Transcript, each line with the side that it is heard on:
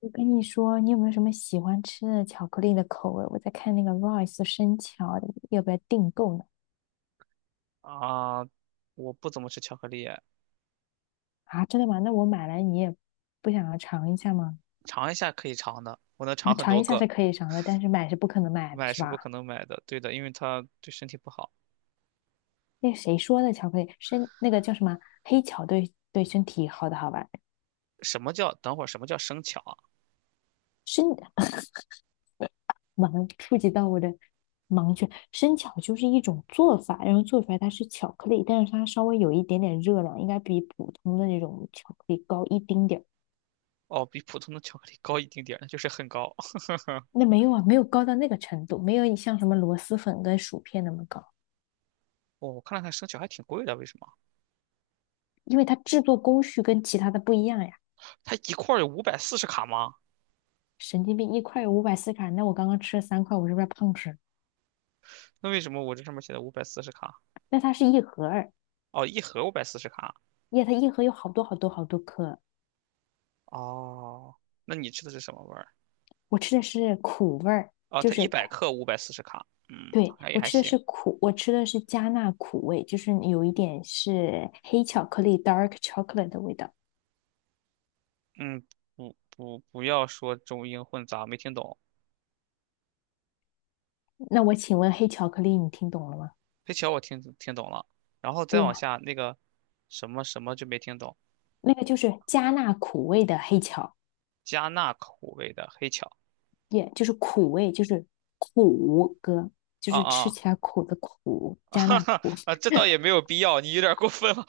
left: 我跟你说，你有没有什么喜欢吃的巧克力的口味？我在看那个 r i c e 生巧的要不要订购呢？
right: 啊，我不怎么吃巧克力，
left: 啊，真的吗？那我买来你也不想要尝一下吗？
right: 尝一下可以尝的，我能
left: 啊，
right: 尝很
left: 尝
right: 多
left: 一下是
right: 个，
left: 可以尝的，但是买是不可能买的，
right: 买
left: 是
right: 是不
left: 吧？
right: 可能买的，对的，因为它对身体不好。
left: 那个谁说的巧克力生那个叫什么黑巧，对，对身体好的好吧？
right: 什么叫等会儿？什么叫生巧啊？
left: 生完了触及到我的盲区。生巧就是一种做法，然后做出来它是巧克力，但是它稍微有一点点热量，应该比普通的那种巧克力高一丁点儿。
right: 哦，比普通的巧克力高一丁点儿，那就是很高。
left: 那没有啊，没有高到那个程度，没有你像什么螺蛳粉跟薯片那么高。
right: 哦，我看了看生巧还挺贵的，为什么？
left: 因为它制作工序跟其他的不一样呀。
right: 它一块儿有五百四十卡吗？
left: 神经病，一块540卡，那我刚刚吃了三块，我是不是胖吃？
right: 那为什么我这上面写的五百四十卡？
left: 那它是一盒儿。
right: 哦，一盒五百四十卡。
left: 耶，它一盒有好多好多好多颗。
right: 哦，那你吃的是什么味儿？
left: 我吃的是苦味儿，
right: 哦，
left: 就
right: 它
left: 是
right: 一百
left: 苦。
right: 克五百四十卡。嗯，
left: 对，
right: 好像也
left: 我
right: 还
left: 吃的
right: 行。
left: 是苦，我吃的是加纳苦味，就是有一点是黑巧克力 （dark chocolate） 的味道。
right: 嗯，不要说中英混杂，没听懂。
left: 那我请问黑巧克力你听懂了吗？
right: 黑巧我听懂了，然后再
left: 对
right: 往
left: 呀、
right: 下那个什么什么就没听懂，
left: 那个就是加纳苦味的黑巧。
right: 加纳口味的黑巧
left: 也就是苦味，就是苦哥，就
right: 啊
left: 是吃
right: 啊
left: 起来苦的苦，
right: 啊，
left: 加
right: 哈
left: 那
right: 哈
left: 苦。
right: 啊，这倒也 没有必要，你有点过分了。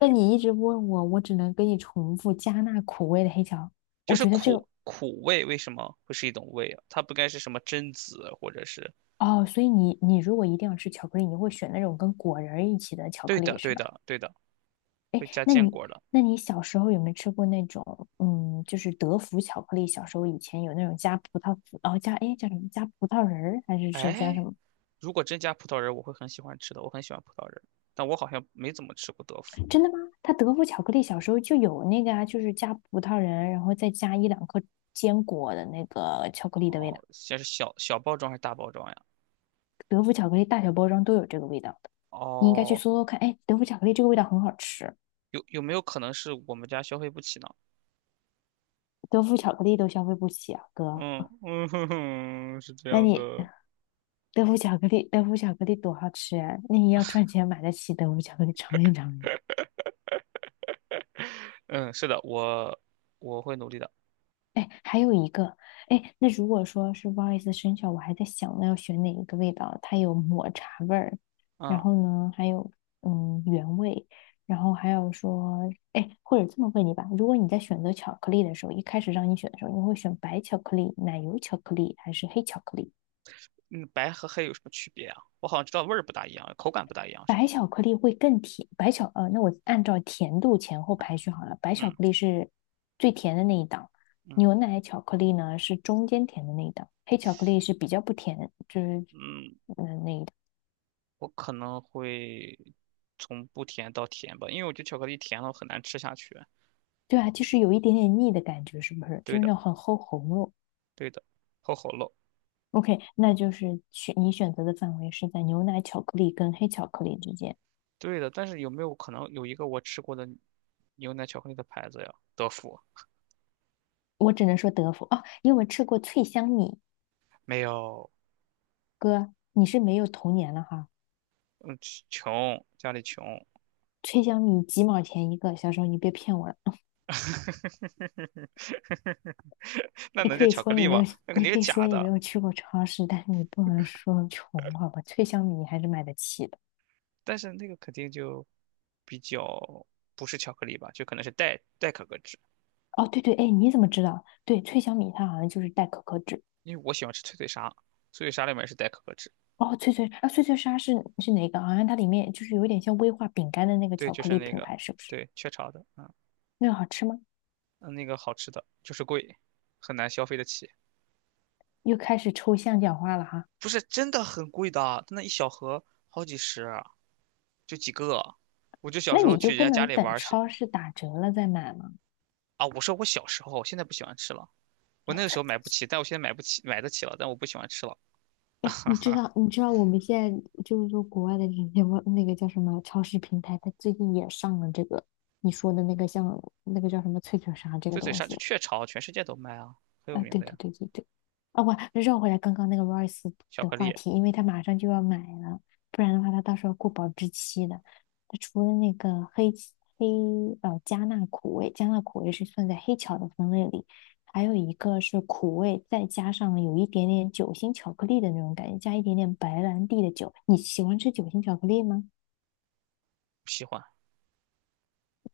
left: 那你一直问我，我只能给你重复加那苦味的黑巧。
right: 就
left: 我
right: 是
left: 觉得这个，
right: 苦味为什么会是一种味啊？它不该是什么榛子或者是？
left: 哦，所以你如果一定要吃巧克力，你会选那种跟果仁儿一起的巧
right: 对
left: 克力
right: 的
left: 是
right: 对
left: 吧？
right: 的对的，
left: 哎，
right: 会加
left: 那
right: 坚
left: 你，
right: 果的。
left: 那你小时候有没有吃过那种，嗯，就是德芙巧克力？小时候以前有那种加葡萄籽，哦加哎叫什么加葡萄仁儿还是是加什
right: 哎，
left: 么？
right: 如果真加葡萄仁儿，我会很喜欢吃的，我很喜欢葡萄仁儿，但我好像没怎么吃过德芙。
left: 真的吗？它德芙巧克力小时候就有那个啊，就是加葡萄仁，然后再加一两颗坚果的那个巧克力的味道。
right: 哦，先是小小包装还是大包装呀？
left: 德芙巧克力大小包装都有这个味道的，你应该去
right: 哦，
left: 搜搜看。哎，德芙巧克力这个味道很好吃。
right: 有没有可能是我们家消费不起呢？
left: 德芙巧克力都消费不起啊，哥。
right: 嗯嗯哼哼，是这
left: 那
right: 样
left: 你
right: 的，
left: 德芙巧克力，德芙巧克力多好吃啊！那你要赚钱买得起德芙巧克力尝一尝呀。
right: 嗯，是的，我会努力的。
left: 哎，还有一个，哎，那如果说是不好意思生肖，我还在想呢要选哪一个味道，它有抹茶味儿，然
right: 嗯
left: 后呢还有原味，然后还有说，哎，或者这么问你吧，如果你在选择巧克力的时候，一开始让你选的时候，你会选白巧克力、奶油巧克力还是黑巧克力？
right: 嗯，白和黑有什么区别啊？我好像知道味儿不大一样，口感不大一样，是
left: 白
right: 吗？
left: 巧克力会更甜，那我按照甜度前后排序好了。白巧克
right: 嗯
left: 力是最甜的那一档，
right: 嗯
left: 牛奶巧克力呢是中间甜的那一档，黑巧克力是比较不甜，就是。
right: 嗯，我可能会从不甜到甜吧，因为我觉得巧克力甜了很难吃下去。
left: 对啊，就是有一点点腻的感觉，是不是？就
right: 对
left: 是
right: 的
left: 那种很齁喉咙。
right: 对的，齁齁漏。
left: OK，那就是选你选择的范围是在牛奶巧克力跟黑巧克力之间。
right: 对的，但是有没有可能有一个我吃过的牛奶巧克力的牌子呀？德芙
left: 我只能说德芙哦，因为我吃过脆香米。
right: 没有，
left: 哥，你是没有童年了哈。
right: 嗯，穷，家里穷。
left: 脆香米几毛钱一个，小时候你别骗我了。
right: 那
left: 你
right: 能
left: 可
right: 叫
left: 以
right: 巧
left: 说
right: 克
left: 你
right: 力
left: 没有，
right: 吗？那肯
left: 你
right: 定是
left: 可以说
right: 假
left: 你没
right: 的，
left: 有去过超市，但是你不能说穷，好吧？脆香米你还是买得起的。
right: 但是那个肯定就比较不是巧克力吧，就可能是代可可脂，
left: 哦，对对，哎，你怎么知道？对，脆香米它好像就是带可可脂。
right: 因为我喜欢吃脆脆鲨，脆脆鲨里面是代可可脂，
left: 哦，脆脆啊，脆脆鲨是哪个？好像它里面就是有点像威化饼干的那个
right: 对，
left: 巧
right: 就
left: 克
right: 是
left: 力
right: 那
left: 品
right: 个，
left: 牌，是不是？
right: 对，雀巢的，嗯
left: 那个好吃吗？
right: 嗯那个好吃的，就是贵，很难消费得起，
left: 又开始抽象讲话了哈。
right: 不是真的很贵的，它那一小盒好几十啊，就几个，我就小
left: 那
right: 时候
left: 你就
right: 去人
left: 不
right: 家家
left: 能
right: 里玩
left: 等
right: 儿是
left: 超市打折了再买吗？
right: 啊，我说我小时候，现在不喜欢吃了。我那个时候买不起，但我现在买不起，买得起了，但我不喜欢吃了。
left: 哎，你知道，你知道我们现在就是说国外的这些外那个叫什么超市平台，它最近也上了这个你说的那个像那个叫什么脆脆鲨这个
right: 就嘴
left: 东
right: 鲨，就
left: 西。
right: 雀巢，全世界都卖啊，很有
left: 啊，
right: 名
left: 对
right: 的
left: 对
right: 呀。
left: 对对对。啊，我绕回来刚刚那个 Royce
right: 巧
left: 的
right: 克
left: 话
right: 力
left: 题，因为他马上就要买了，不然的话他到时候过保质期的。他除了那个黑起黑呃加纳苦味，加纳苦味是算在黑巧的分类里，还有一个是苦味，再加上有一点点酒心巧克力的那种感觉，加一点点白兰地的酒。你喜欢吃酒心巧克力吗？
right: 不喜欢，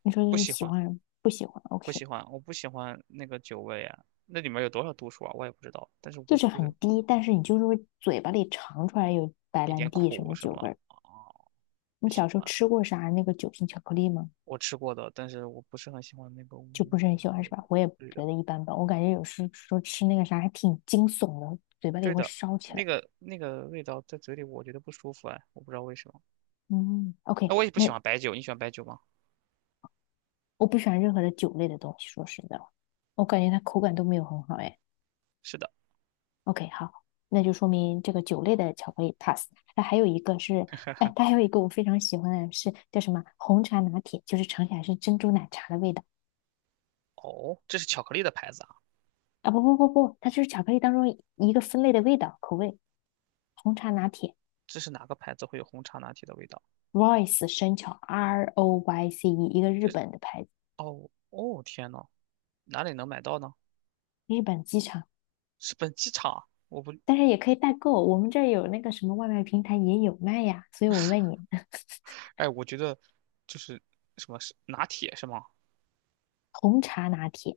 left: 你说
right: 不
left: 你
right: 喜
left: 喜
right: 欢，
left: 欢不喜欢
right: 不
left: ？OK，
right: 喜欢，我不喜欢那个酒味啊。那里面有多少度数啊？我也不知道。但是
left: 就
right: 我
left: 是
right: 不是
left: 很低，但是你就是会嘴巴里尝出来有白
right: 一
left: 兰
right: 点
left: 地什
right: 苦
left: 么
right: 什
left: 酒
right: 么
left: 味儿。
right: 啊，不
left: 你
right: 喜
left: 小时候
right: 欢。
left: 吃过啥那个酒心巧克力吗？
right: 我吃过的，但是我不是很喜欢那个味
left: 就不是很喜欢是吧？
right: 道。
left: 我也
right: 对的，
left: 觉得一般般，我感觉有时说吃那个啥还挺惊悚的，嘴巴里
right: 对
left: 会
right: 的，
left: 烧起
right: 那
left: 来。
right: 个那个味道在嘴里我觉得不舒服哎，我不知道为什么。
left: 嗯，OK，
right: 那我也不喜
left: 那
right: 欢白酒，你喜欢白酒吗？
left: 我不喜欢任何的酒类的东西，说实在话，我感觉它口感都没有很好哎。
right: 是的，
left: OK，好，那就说明这个酒类的巧克力 pass。那还有一个是，哎，它还有一个我非常喜欢的是叫什么红茶拿铁，就是尝起来是珍珠奶茶的味道。
right: 哦，这是巧克力的牌子啊。
left: 啊！不不不不，它就是巧克力当中一个分类的味道口味，红茶拿铁。
right: 这是哪个牌子会有红茶拿铁的味道？
left: Royce 生巧 ROYCE，一个日
right: 这
left: 本的牌子，
right: 哦哦天呐，哪里能买到呢？
left: 日本机场，
right: 是本机场？我不，
left: 但是也可以代购，我们这儿有那个什么外卖平台也有卖呀，所以我问你
right: 哎，我觉得就是什么是拿铁是吗？
left: 红茶拿铁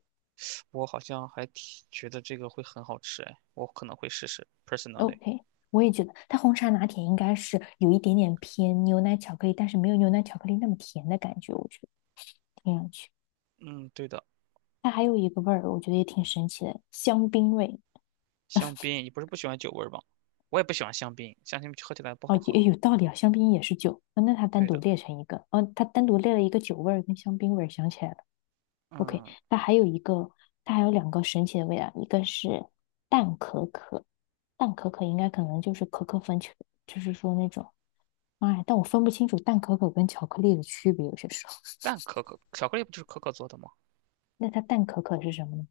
right: 我好像还挺觉得这个会很好吃，哎，我可能会试试，personally。
left: ，OK，我也觉得它红茶拿铁应该是有一点点偏牛奶巧克力，但是没有牛奶巧克力那么甜的感觉，我觉得听上去，
right: 嗯，对的，
left: 它还有一个味儿，我觉得也挺神奇的，香槟味。
right: 香槟，你不是不喜欢酒味儿吗？我也不喜欢香槟，香槟喝起来不
left: 哦，
right: 好
left: 也
right: 喝。
left: 有道理啊，香槟也是酒啊，那它单
right: 对
left: 独
right: 的，
left: 列成一个，哦，它单独列了一个酒味儿跟香槟味儿，想起来了。OK，
right: 嗯，
left: 它还有一个，它还有两个神奇的味道，一个是淡可可，淡可可应该可能就是可可粉，去就是说那种，哎，但我分不清楚淡可可跟巧克力的区别，有些时候。
right: 但可可巧克力不就是可可做的吗？
left: 那它淡可可是什么呢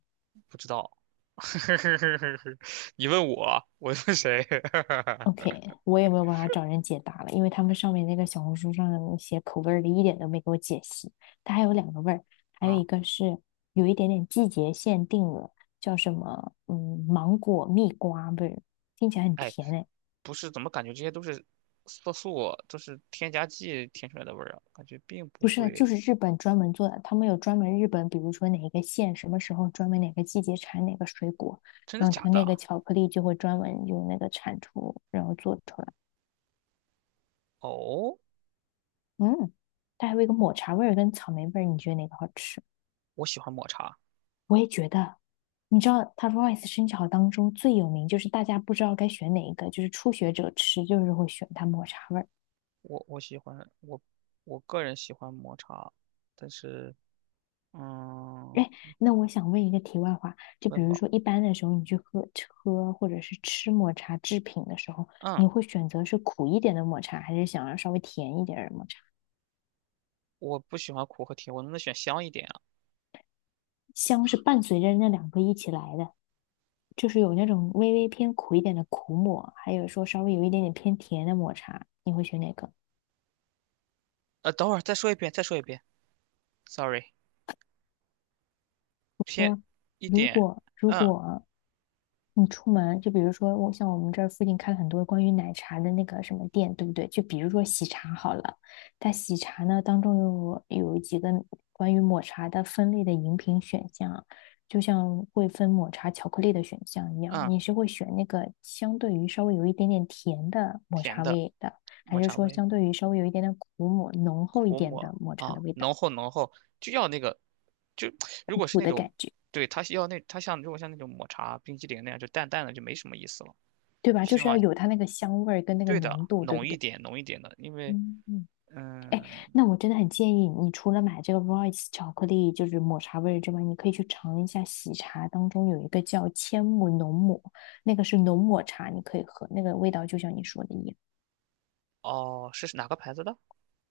right: 不知道，你问我，我问谁？
left: ？OK，我也没有办法找人解答了，因为他们上面那个小红书上的那口味儿的一点都没给我解析。它还有两个味儿，还有
right: 啊、
left: 一个是有一点点季节限定的，叫什么？嗯，芒果蜜瓜味儿，听起来很
right: 哎，
left: 甜哎。
right: 不是怎么感觉这些都是色素，都是添加剂添出来的味儿啊？感觉并不
left: 不是，
right: 会，
left: 就是日本专门做的，他们有专门日本，比如说哪一个县什么时候专门哪个季节产哪个水果，
right: 真的
left: 然后
right: 假
left: 它那个
right: 的？
left: 巧克力就会专门用那个产出，然后做出来。
right: 哦，
left: 嗯，它还有一个抹茶味儿跟草莓味儿，你觉得哪个好吃？
right: 我喜欢抹茶，
left: 我也觉得，你知道它 r i c e 生巧当中最有名，就是大家不知道该选哪一个，就是初学者吃就是会选它抹茶味儿。
right: 我我喜欢我我个人喜欢抹茶，但是嗯，
left: 哎，那我想问一个题外话，就比
right: 问
left: 如
right: 吧，
left: 说一般的时候，你去喝喝或者是吃抹茶制品的时候，
right: 嗯，
left: 你会选择是苦一点的抹茶，还是想要稍微甜一点儿的抹茶？
right: 我不喜欢苦和甜，我能不能选香一点啊？
left: 香是伴随着那两个一起来的，就是有那种微微偏苦一点的苦抹，还有说稍微有一点点偏甜的抹茶，你会选哪个？
right: 呃，等会儿再说一遍，再说一遍，sorry,偏一
left: 如
right: 点，
left: 果如
right: 嗯
left: 果你出门，就比如说我像我们这儿附近开了很多关于奶茶的那个什么店，对不对？就比如说喜茶好了，它喜茶呢当中有几个关于抹茶的分类的饮品选项，就像会分抹茶巧克力的选项一样，
right: 嗯，
left: 你是会选那个相对于稍微有一点点甜的抹
right: 甜
left: 茶
right: 的
left: 味的，还
right: 抹
left: 是
right: 茶
left: 说
right: 味。
left: 相对于稍微有一点点苦抹浓厚一
right: 苦
left: 点
right: 抹
left: 的抹茶的
right: 啊，
left: 味道，
right: 浓厚浓厚，就要那个，就如
left: 苦
right: 果是
left: 苦
right: 那
left: 的
right: 种，
left: 感觉，
right: 对，它是要那它像如果像那种抹茶冰激凌那样，就淡淡的就没什么意思了，
left: 对吧？
right: 就
left: 就
right: 希
left: 是要
right: 望
left: 有它那个香味儿跟那个
right: 对的
left: 浓度，对不
right: 浓一
left: 对？
right: 点浓一点的，因为
left: 嗯嗯。哎，
right: 嗯
left: 那我真的很建议你，除了买这个 Royce 巧克力，就是抹茶味儿之外，你可以去尝一下喜茶当中有一个叫千木浓抹，那个是浓抹茶，你可以喝，那个味道就像你说的一样，
right: 哦是哪个牌子的？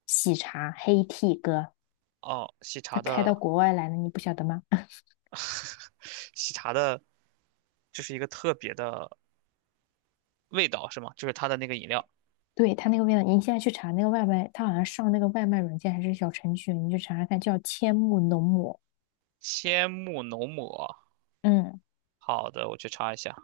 left: 喜茶黑 t 哥，
right: 哦，喜
left: 他
right: 茶
left: 开到
right: 的
left: 国外来了，你不晓得吗？
right: 喜茶的，就是一个特别的味道是吗？就是它的那个饮料，
left: 对，它那个味道，你现在去查那个外卖，它好像上那个外卖软件还是小程序，你去查查看，叫千木浓抹，
right: 千木浓抹。
left: 嗯。
right: 好的，我去查一下。